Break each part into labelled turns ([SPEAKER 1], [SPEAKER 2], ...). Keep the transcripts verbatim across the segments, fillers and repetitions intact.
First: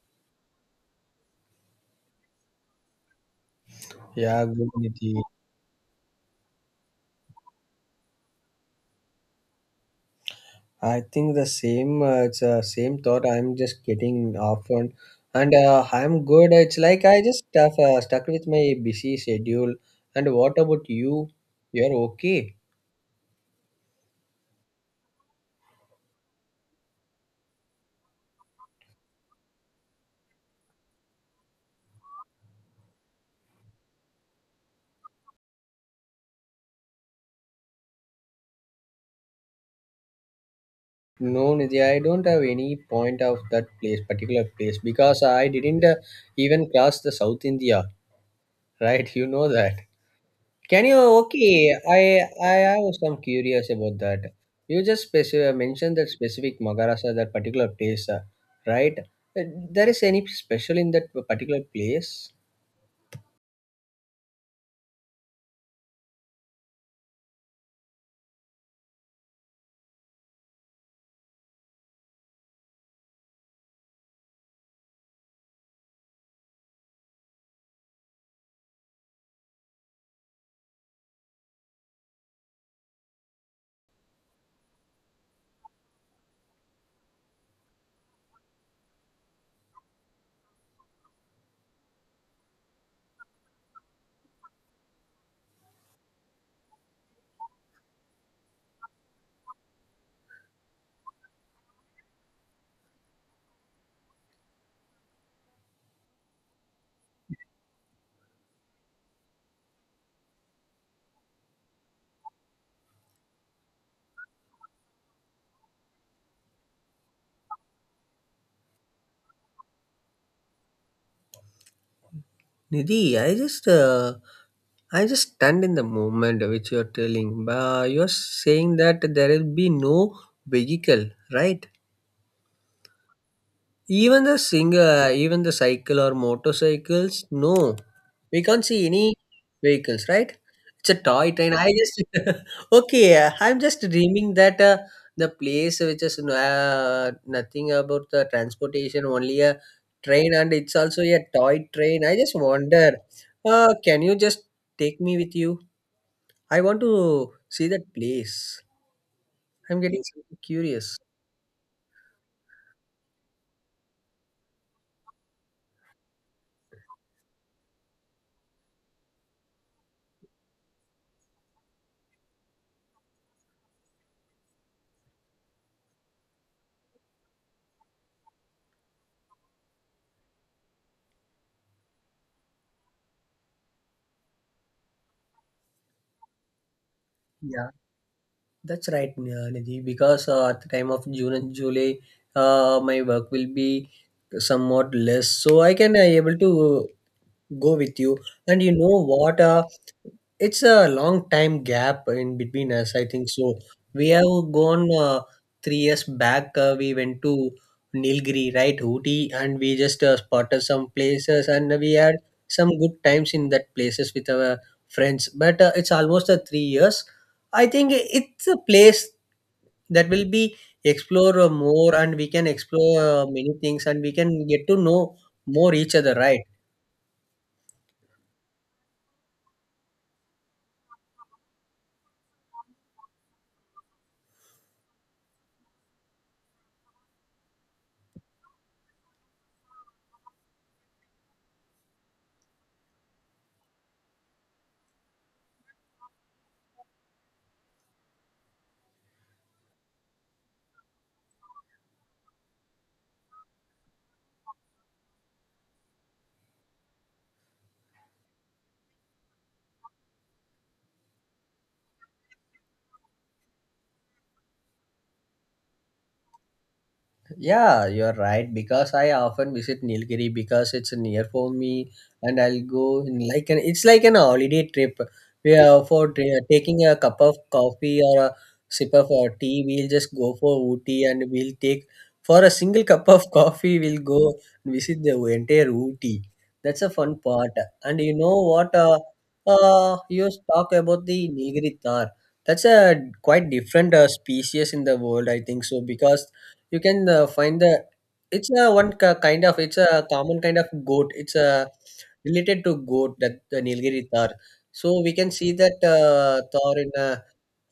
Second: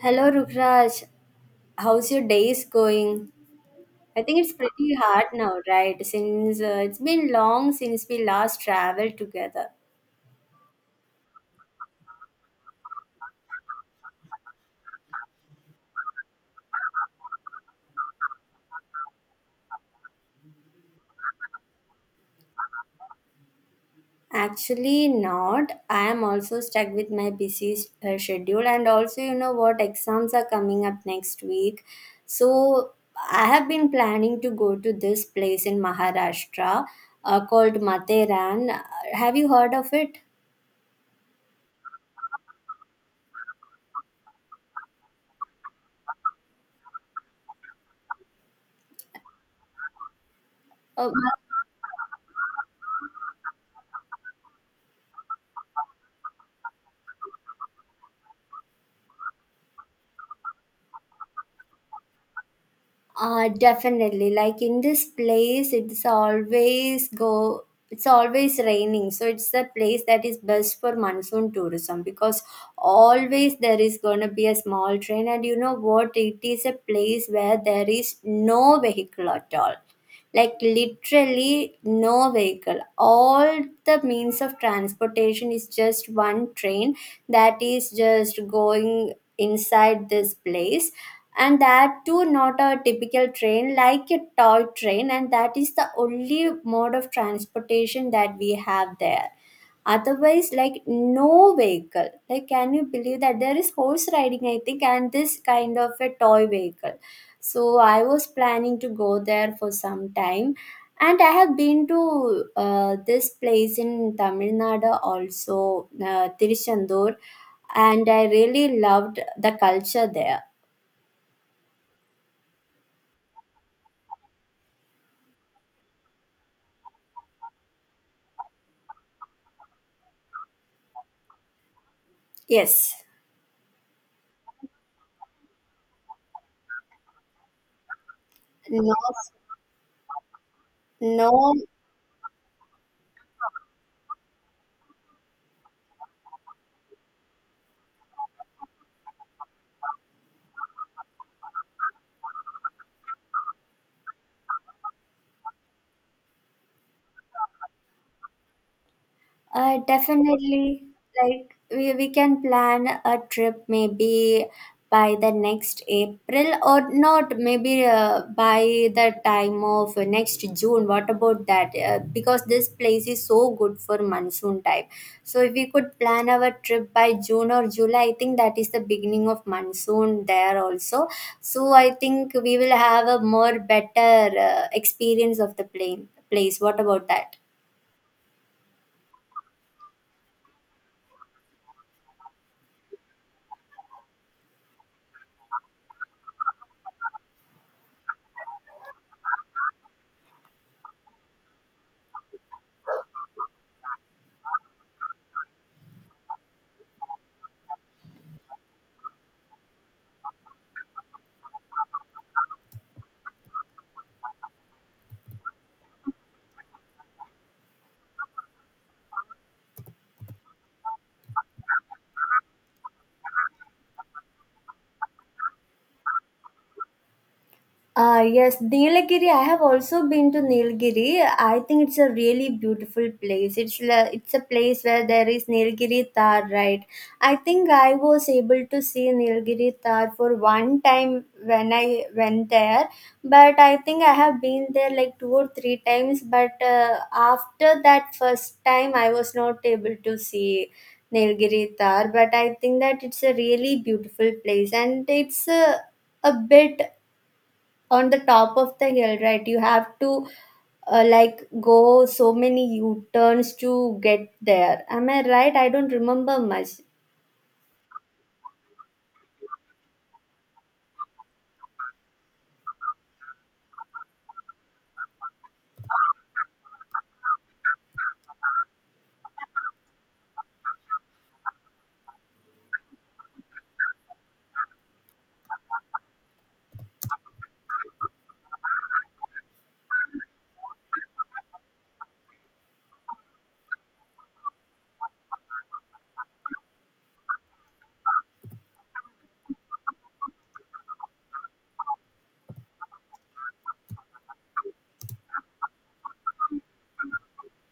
[SPEAKER 1] Hello, Rukraj. How's your days going? I think
[SPEAKER 2] Yeah,
[SPEAKER 1] it's
[SPEAKER 2] good
[SPEAKER 1] pretty
[SPEAKER 2] Nidhi.
[SPEAKER 1] hard now, right? Since uh, it's been long since we last traveled together.
[SPEAKER 2] I think the same. Uh, it's uh, same thought. I'm just getting often, and uh, I'm good. It's like I just stuff uh, stuck with my busy schedule. And what about you? You're okay?
[SPEAKER 1] Actually, not. I am also stuck with my busy uh, schedule, and also, you know what, exams are coming up next week. So, I have been planning to go to this place in Maharashtra uh, called Matheran. Uh, Have you heard of it?
[SPEAKER 2] No, Nidhi. I don't have any point of that place, particular place, because I didn't uh, even cross the South India. Right? You know that. Can you?
[SPEAKER 1] Uh,
[SPEAKER 2] Okay, I I I was some curious about that. You just specific mentioned that specific Magarasa, that particular place, uh, right? Uh, There is any special in that particular place?
[SPEAKER 1] Uh, definitely. Like in this place, it's always go. It's always raining, so it's the place that is best for monsoon tourism because always there is gonna be a small train, and you know what? It is a place where there is no vehicle at all, like literally no vehicle. All the means of transportation is just one train that is just going inside this place, and that too not a typical train, like a toy train, and that is the only mode of transportation that we have there. Otherwise, like no vehicle. Like can you believe that? There is horse riding, I think, and this kind of a toy vehicle. So I was planning to go there for some time, and I have been to uh, this place in Tamil Nadu also, uh, Tiruchandur, and I really loved the culture there.
[SPEAKER 2] Nidhi, I just uh, I just stunned in the moment which you are telling. Uh, you are saying that there will be no vehicle, right?
[SPEAKER 1] Yes.
[SPEAKER 2] Even the singer, even the cycle or motorcycles, no. We can't see
[SPEAKER 1] No,
[SPEAKER 2] any vehicles, right? It's a toy train.
[SPEAKER 1] no,
[SPEAKER 2] I just okay. uh, I'm just dreaming that uh, the place which is uh, nothing about the transportation, only a train, and it's also a toy train. I just wonder. Uh, can you just take me with you? I want to see that place.
[SPEAKER 1] uh,
[SPEAKER 2] I'm getting so
[SPEAKER 1] definitely.
[SPEAKER 2] curious.
[SPEAKER 1] Like we, we can plan a trip maybe by the next April, or not, maybe uh, by the time of next June. What about that? Uh, because this place is so good for monsoon time. So if we could plan our trip by June or July, I think that is the beginning of monsoon there also. So I think we will have a more better uh, experience of the plane place. What about that?
[SPEAKER 2] Yeah. That's right, uh, Nidhi, because uh, at the time of June and July, uh, my work will be somewhat less, so I can uh, able to go with you, and you know what, uh, it's a long time gap in between us, I think so. We have gone uh, three years back. Uh, we went to Nilgiri, right? Ooty. And we just uh, spotted some places, and we had some good times in that places with our friends. But uh, it's almost uh, three years, I think. It's a place that will be explore uh, more, and we can explore uh, many things, and we can get to know more each other, right?
[SPEAKER 1] Uh, yes, Nilgiri. I have also been to Nilgiri. I think it's a really beautiful place. It's la- it's a place where there is Nilgiri Tar, right? I think I was able to see Nilgiri Tar for one time when I went there, but I think I have been there like two or three times. But uh, after that first time, I was not able to see Nilgiri Tar. But I think that it's a really beautiful place, and it's a a bit on the top of the hill, right? You have to uh, like go so many u-turns to get there. Am I right? I don't remember much.
[SPEAKER 2] Yeah, you're right. Because I often visit Nilgiri because it's near for me, and I'll go in like an, it's like an holiday trip. We are for t- uh, taking a cup of coffee or a sip of uh, tea. We'll just go for Ooty, and we'll take for a single cup of coffee. We'll go and visit the entire Ooty. That's a fun part. And you know what? Uh, uh, you talk about the Nilgiri tar. That's a quite different uh, species in the world, I think so, because you can uh, find the it's a one ki- kind of it's a common kind of goat. It's a related to goat, that the Nilgiri tar. So we can see that uh, tar in a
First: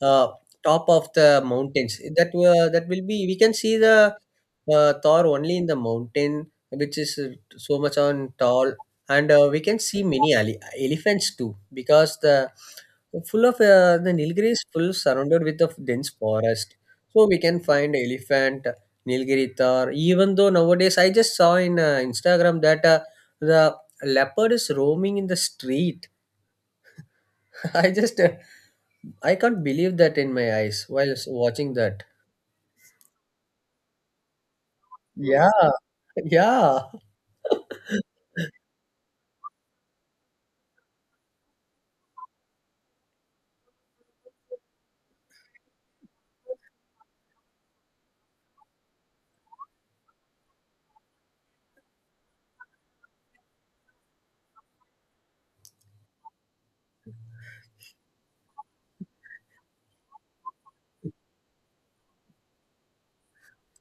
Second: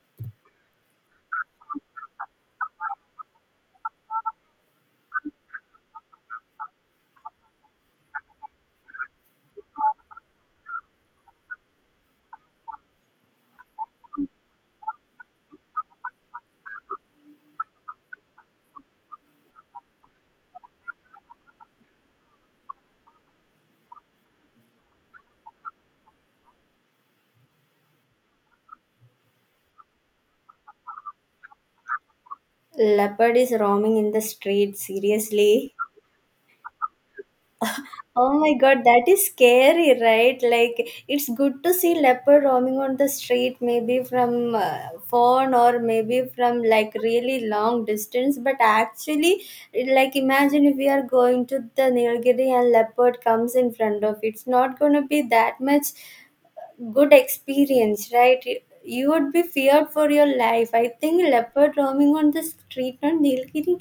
[SPEAKER 2] uh, top of the mountains. That uh, that will be we can see the uh, tar only in the mountain, which is uh, so much on tall. And uh, we can see many ele- elephants too, because the full of uh, the Nilgiri is full surrounded with a dense forest. So we can find elephant, Nilgiri Thar. Even though nowadays I just saw in uh, Instagram that uh, the leopard is roaming in the street. I just uh, I can't believe that in my eyes while s- watching that.
[SPEAKER 1] Leopard is roaming in the street,
[SPEAKER 2] Yeah,
[SPEAKER 1] seriously?
[SPEAKER 2] yeah.
[SPEAKER 1] Oh my god, that is scary, right? Like it's good to see leopard roaming on the street, maybe from uh, phone, or maybe from like really long distance. But actually, like imagine if we are going to the Nilgiri and leopard comes in front of it. It's not gonna be that much good experience, right? You would be feared for your life. I think leopard roaming on the street on Nilgiri,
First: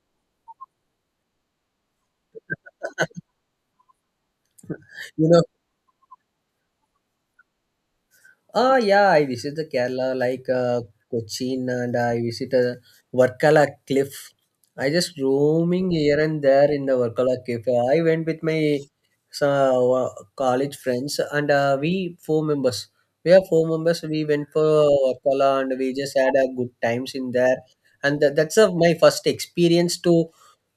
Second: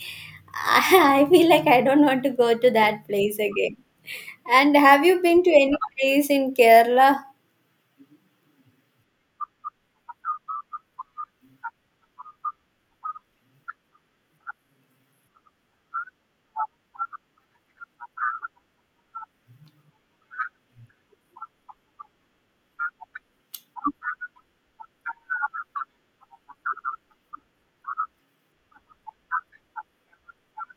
[SPEAKER 1] I, I feel like I don't want to go to that place again. And have you
[SPEAKER 2] You,
[SPEAKER 1] been to any place in Kerala?
[SPEAKER 2] ah, yeah, I visited the Kerala like, uh, Cochin, and I visited Varkala Cliff. I just roaming here and there in the Varkala Cliff. I went with my, so, uh, college friends, and uh, we four members. We are four members. We went for Varkala, and we just had a good times in there. And tha- that's uh, my first experience to,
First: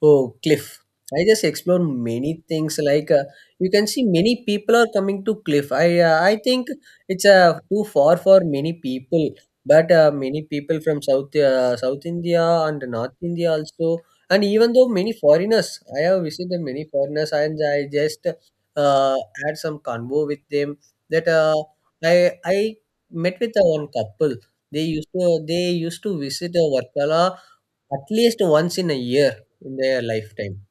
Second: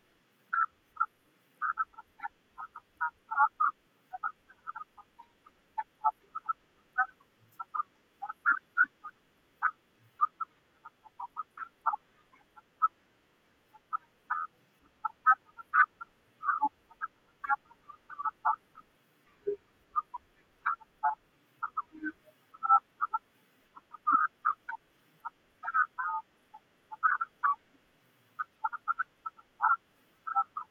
[SPEAKER 2] oh, cliff. I just explored many things like, uh, you can see many people are coming to cliff. I uh, I think it's uh, too far for many people, but uh, many people from South uh, South India and North India also, and even though many foreigners, I have visited many foreigners, and I just uh, had some convo with them. That uh, I I met with uh, one couple. They used to they used to visit uh, Varkala at least once in a year in their lifetime.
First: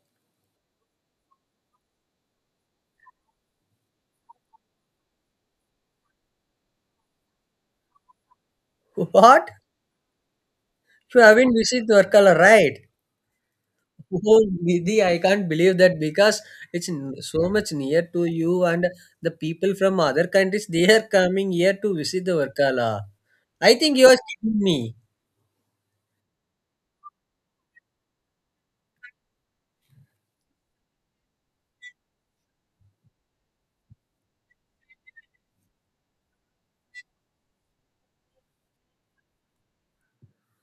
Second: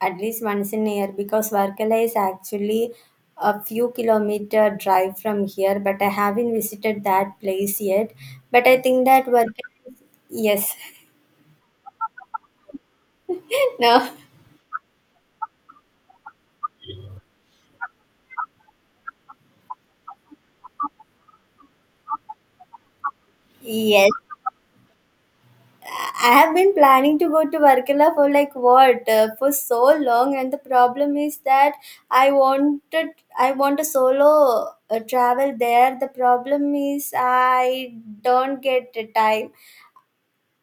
[SPEAKER 1] At least once in a year, because Varkala is actually a few kilometer drive from here, but I haven't visited that place yet. But I think that
[SPEAKER 2] What?
[SPEAKER 1] Varkala, yes,
[SPEAKER 2] You haven't visited Varkala, right?
[SPEAKER 1] no,
[SPEAKER 2] Oh, Nidhi, I can't believe that because it's n- so much near to you, and the people from other countries, they are coming here to visit the Varkala. I think you
[SPEAKER 1] yes.
[SPEAKER 2] are kidding me.
[SPEAKER 1] I have been planning to go to Varkala for like what, uh, for so long, and the problem is that I wanted I want a solo uh, travel there. The problem is I don't get the time.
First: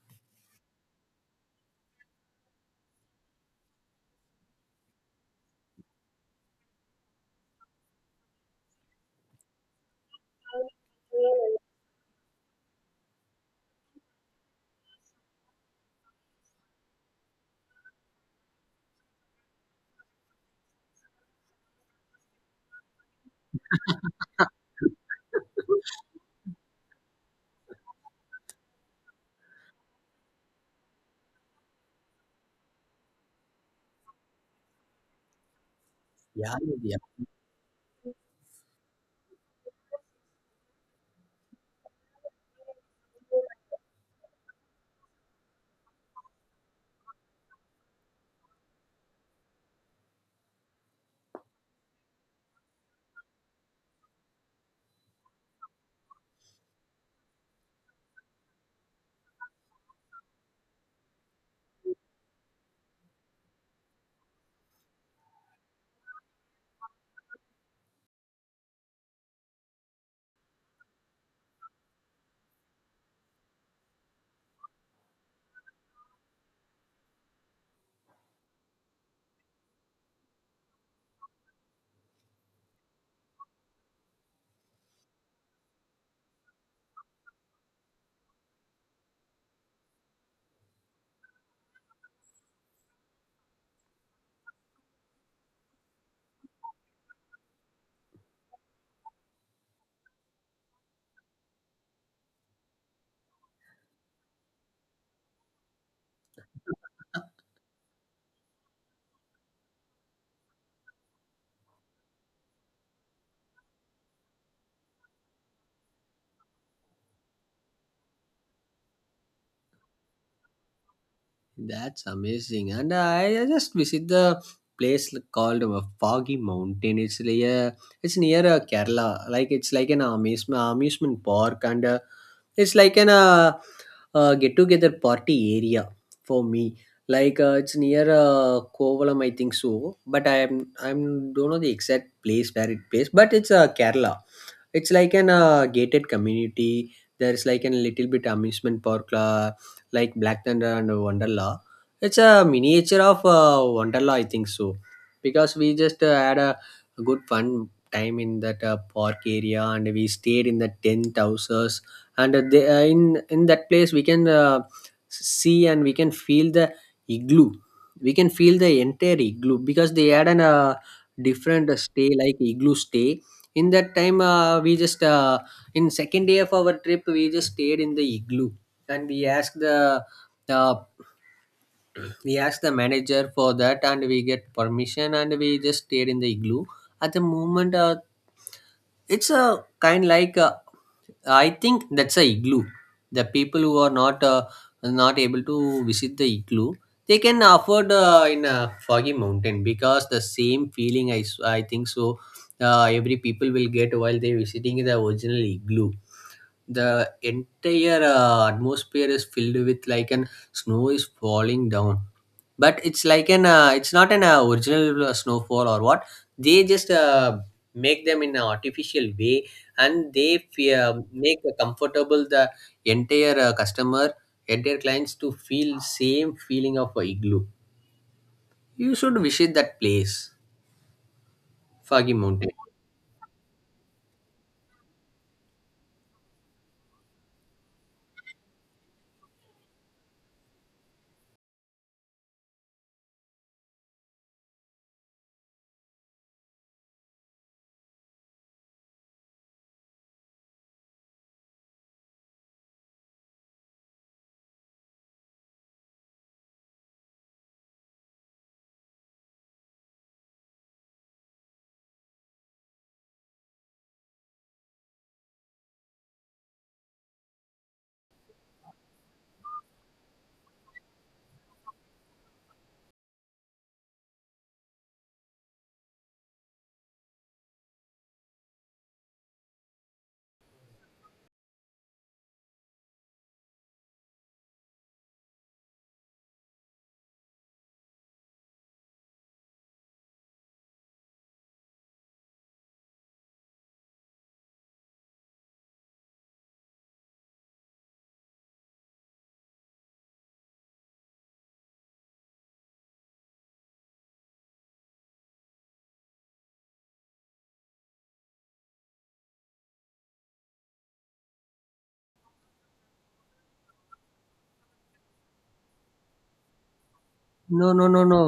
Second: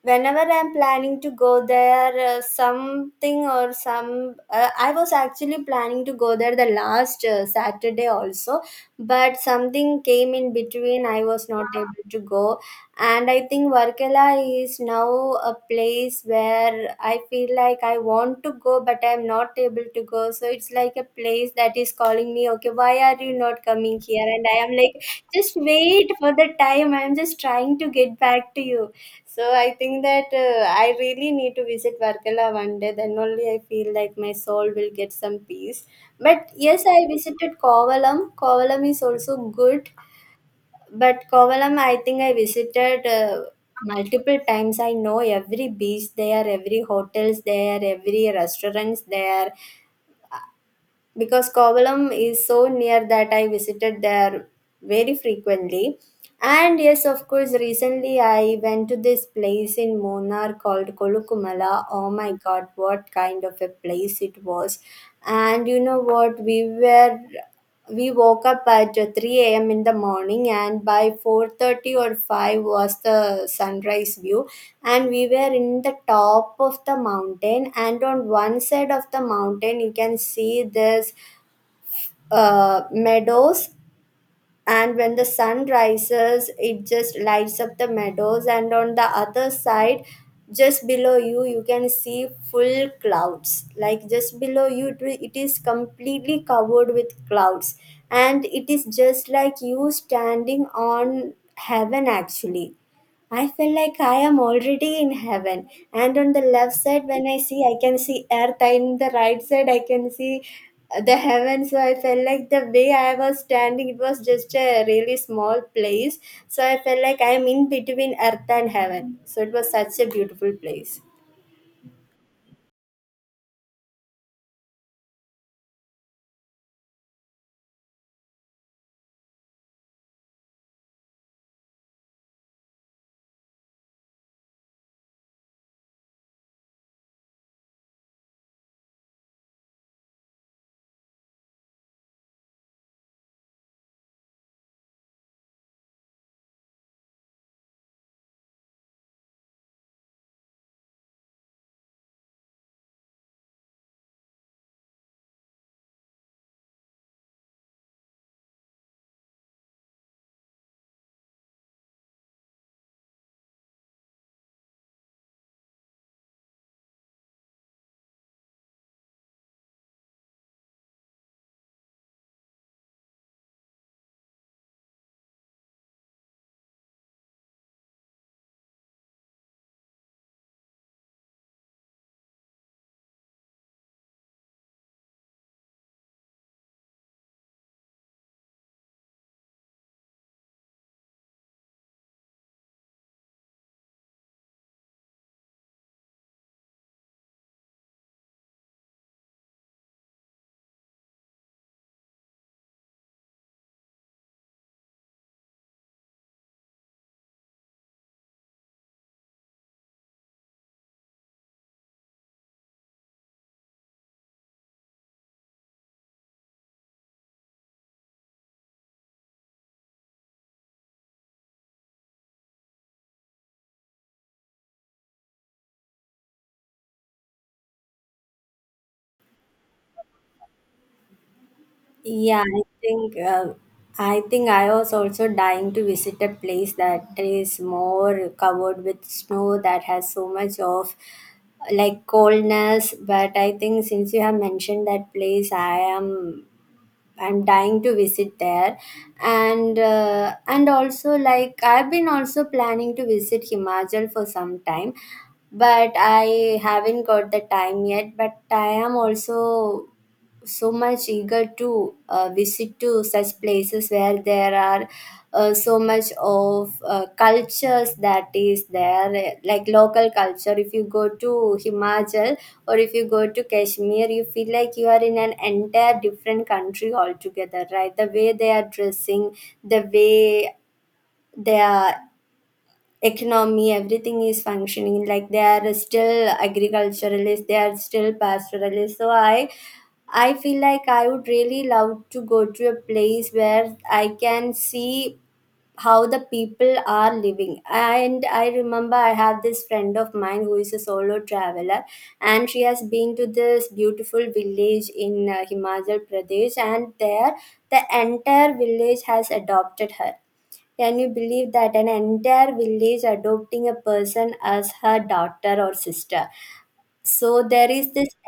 [SPEAKER 1] Whenever I'm planning to go there, uh, something or some uh, I was actually planning to go there the last uh, Saturday also, but something came in between. I was not able to go. And I think Varkala is now a place where I feel like I want to go, but I'm not able to go. So it's like a place that is calling me, okay, why are you not coming here? And I am like, just wait for the time, I'm just trying to get back to you. So I think that uh, I really need to visit Varkala one day. Then only I feel like my soul will get some peace. But
[SPEAKER 2] Yeah,
[SPEAKER 1] yes,
[SPEAKER 2] Nidhi.
[SPEAKER 1] I visited Kovalam. Kovalam is also good, but Kovalam I think I visited uh, multiple times. I know every beach there, every hotels there, every restaurants there, because Kovalam is so near that I visited there very frequently. And yes, of course, recently I went to this place in Munnar called Kolukumala. Oh my god, what kind of a place it was! And you know what? We were we woke up at uh, three a m in the morning, and by four thirty or five was the sunrise view, and we were in the top of the mountain, and on one side of the mountain you can see this uh, meadows, and when the sun rises it just lights up the meadows. And on the other side, just below you, you can see full clouds. Like just below you, it will- it is completely covered with clouds, and it is just like you standing on heaven actually. I feel like I am already in heaven. And on the left side, when I see, I can see earth. And the right side, I can see uh, the heaven. So I felt like the way I was standing, it was just a really small place. So I felt like I am in between earth and heaven. So it was such a beautiful place.
[SPEAKER 2] That's amazing. And I, I just visit the place l- called uh, Foggy Mountain. It's like a, it's near uh, Kerala. Like it's like an amusement amusement park, and uh, it's like an uh, uh, get together party area for me. Like uh, it's near uh, Kovalam, I think so. But I am I'm don't know the exact place where it plays. But it's uh, Kerala. It's like an uh, gated community. There's like a little bit amusement park. Uh, like Black Thunder and Wonderla. It's a miniature of uh, Wonderla, I think so, because we just uh, had a, good fun time in that uh, park area, and we stayed in the tent houses. And uh, they, uh, in in that place we can uh, see and we can feel the igloo. We can feel the entire igloo, because they had an uh, different stay, like igloo stay. In that time, uh, we just uh, in second day of our trip, we just stayed in the igloo, and we ask the uh, we ask the manager for that, and we get permission, and we just stayed in the igloo. At the moment, uh, it's a kind like, uh, I think that's a igloo. The people who are not uh, not able to visit the igloo, they can afford uh, in a foggy mountain, because the same feeling, i, s- I think so, uh, every people will get while they visiting the original igloo. The entire uh, atmosphere is filled with like an snow is falling down, but it's like an, uh, it's not an uh, original uh, snowfall or what. They just uh, make them in an artificial way, and they fe- uh, make a comfortable the entire uh, customer, entire clients to feel same feeling of a igloo. You should visit that place, Foggy
[SPEAKER 1] Yeah,
[SPEAKER 2] Mountain.
[SPEAKER 1] I think um I think I was also dying to visit a place that is more covered with snow, that has so much of like coldness. But I think since you have mentioned that place, I am I'm dying to visit there, and uh, and also like I've been also planning to visit Himachal for some time, but I haven't got the time yet. But I am also so much eager to uh, visit to such places where there are uh, so much of uh, cultures that is there. Like local culture, if you go to Himachal or if you go to Kashmir, you feel like you are in an entire different country altogether, right? The way they are dressing, the way they are economy, everything is functioning, like they are still agriculturalists, they are still pastoralists. So i i feel like I would really love to go to a place where I can see how the people are living. And I remember I have this friend of mine who is a solo traveler, and she has been to this beautiful village in uh, Himachal Pradesh, and there the entire village has adopted her. Can you believe that an entire village adopting a person as her daughter or sister? So
[SPEAKER 2] No,
[SPEAKER 1] there
[SPEAKER 2] no,
[SPEAKER 1] is
[SPEAKER 2] no,
[SPEAKER 1] this
[SPEAKER 2] no.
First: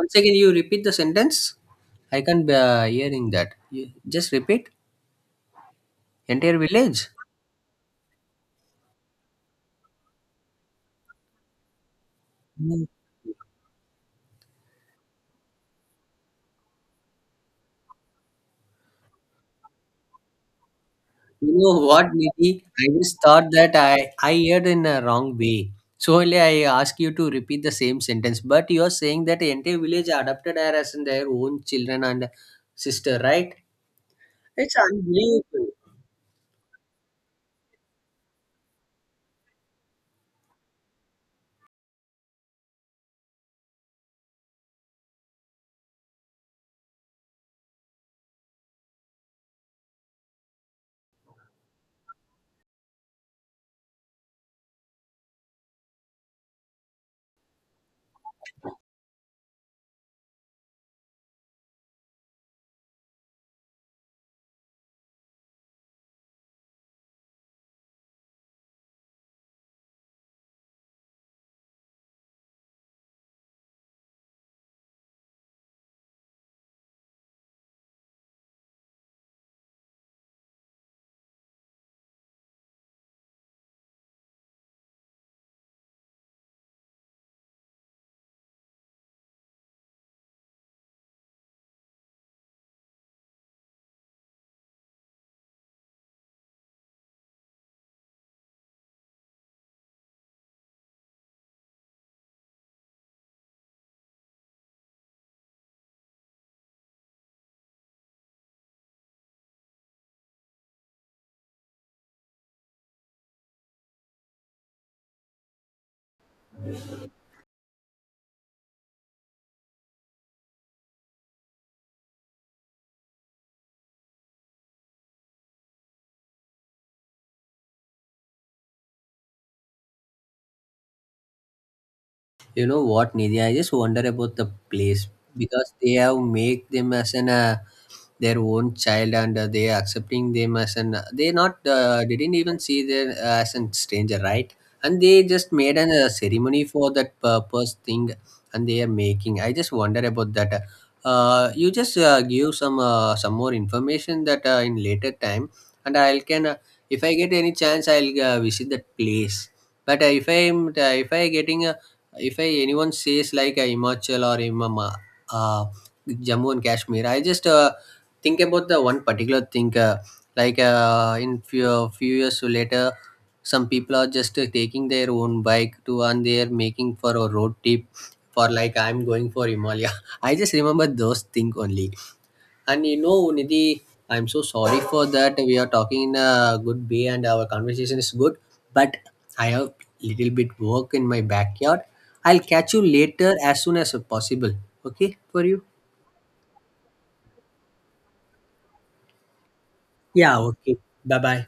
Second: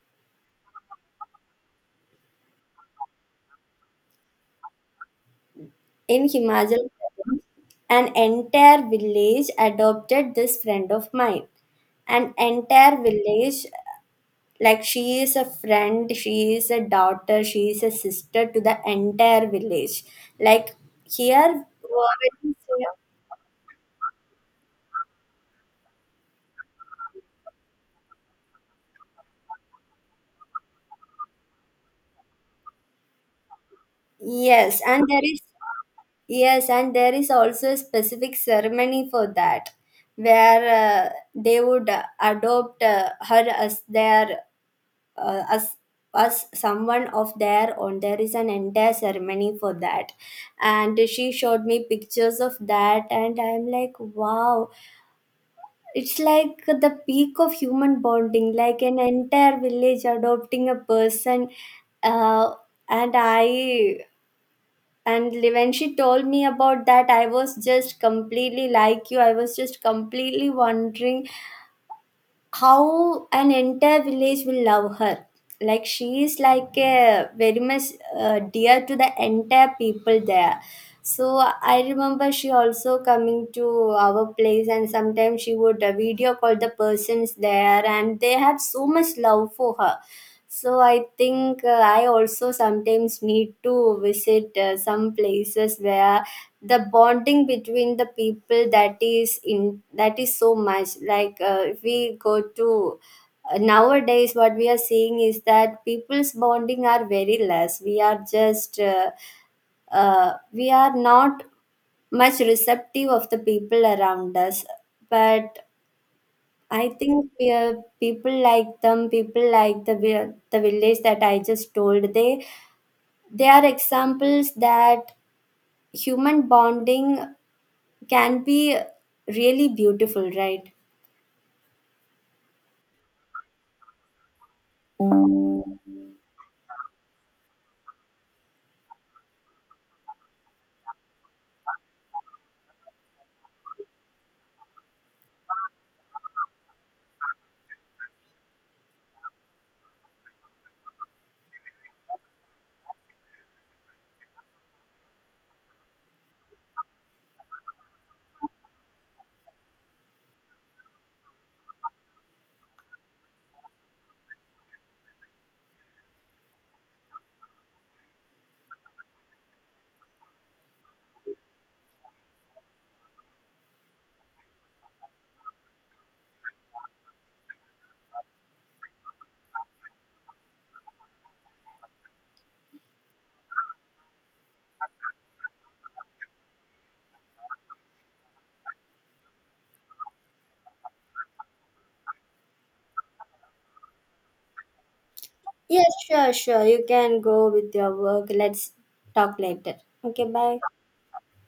[SPEAKER 2] Once again, you repeat the sentence. I can't be uh, hearing that. You just repeat.
[SPEAKER 1] in
[SPEAKER 2] Entire
[SPEAKER 1] Himachal,
[SPEAKER 2] village.
[SPEAKER 1] Pradesh, an entire village adopted this friend of mine. An
[SPEAKER 2] Mm.
[SPEAKER 1] entire village, like she is a friend, she is a daughter, she is a sister to the entire village. Like
[SPEAKER 2] You
[SPEAKER 1] here,
[SPEAKER 2] know what, Nidhi? I just thought that I I heard in a wrong way. So only I ask you to repeat the same sentence. But you are saying that the entire village adopted her as in their own children and sister, right? It's
[SPEAKER 1] yes, and there is
[SPEAKER 2] unbelievable.
[SPEAKER 1] Yes, and there is also a specific ceremony for that, where uh, they would uh, adopt uh, her as their uh, as as someone of their own. There is an entire ceremony for that, and she showed me pictures of that, and I'm like, wow, it's like the peak of human bonding, like an entire village adopting a person, uh, and I and li- when she told me about that, I was just completely like you. I was just completely wondering how an entire village will love her, like she is like a very much uh, dear to the entire people there. So I remember she also coming to our place, and sometimes she would uh, video call the persons there, and they had so much love for her. So I think uh, I also sometimes need to visit uh, some places where the bonding between the people that is in that is so much. Like uh, if we go to uh, nowadays, what we are seeing is that people's bonding are very less. We are just uh, uh, we are not much receptive of the people around us. But I think we are, people like them, people like the vi- the village that I just told, they they are examples that human bonding can be really beautiful, right?
[SPEAKER 2] You know what, Nidhi? I just wonder about the place, because they have made them as an uh, their own child, and uh, they are accepting them as an, they not uh, didn't even see them as a stranger, right? And they just made an uh, ceremony for that purpose thing, and they are making, I just wonder about that. Uh, you just uh, give some uh, some more information that uh, in later time, and i'll can uh, if I get any chance, I'll uh, visit that place. But uh, if i'm uh, if I getting a, if I anyone says like uh, Himachal or Imama, uh, Jammu and Kashmir, I just uh, think about the one particular thing, uh, like uh, in few, few years later, some people are just uh, taking their own bike to, and they are making for a road trip, for like I'm going for Himalaya. I just remember those things only. And you know, Nidhi, I'm so sorry for that. We are talking in a good way, and our conversation is good, but I have little bit work in my backyard. I'll catch you later as soon as possible. Okay for you?
[SPEAKER 1] Yes, sure, sure. You can go with your work. Let's talk later. Okay,
[SPEAKER 2] Yeah,
[SPEAKER 1] bye.
[SPEAKER 2] okay. Bye bye.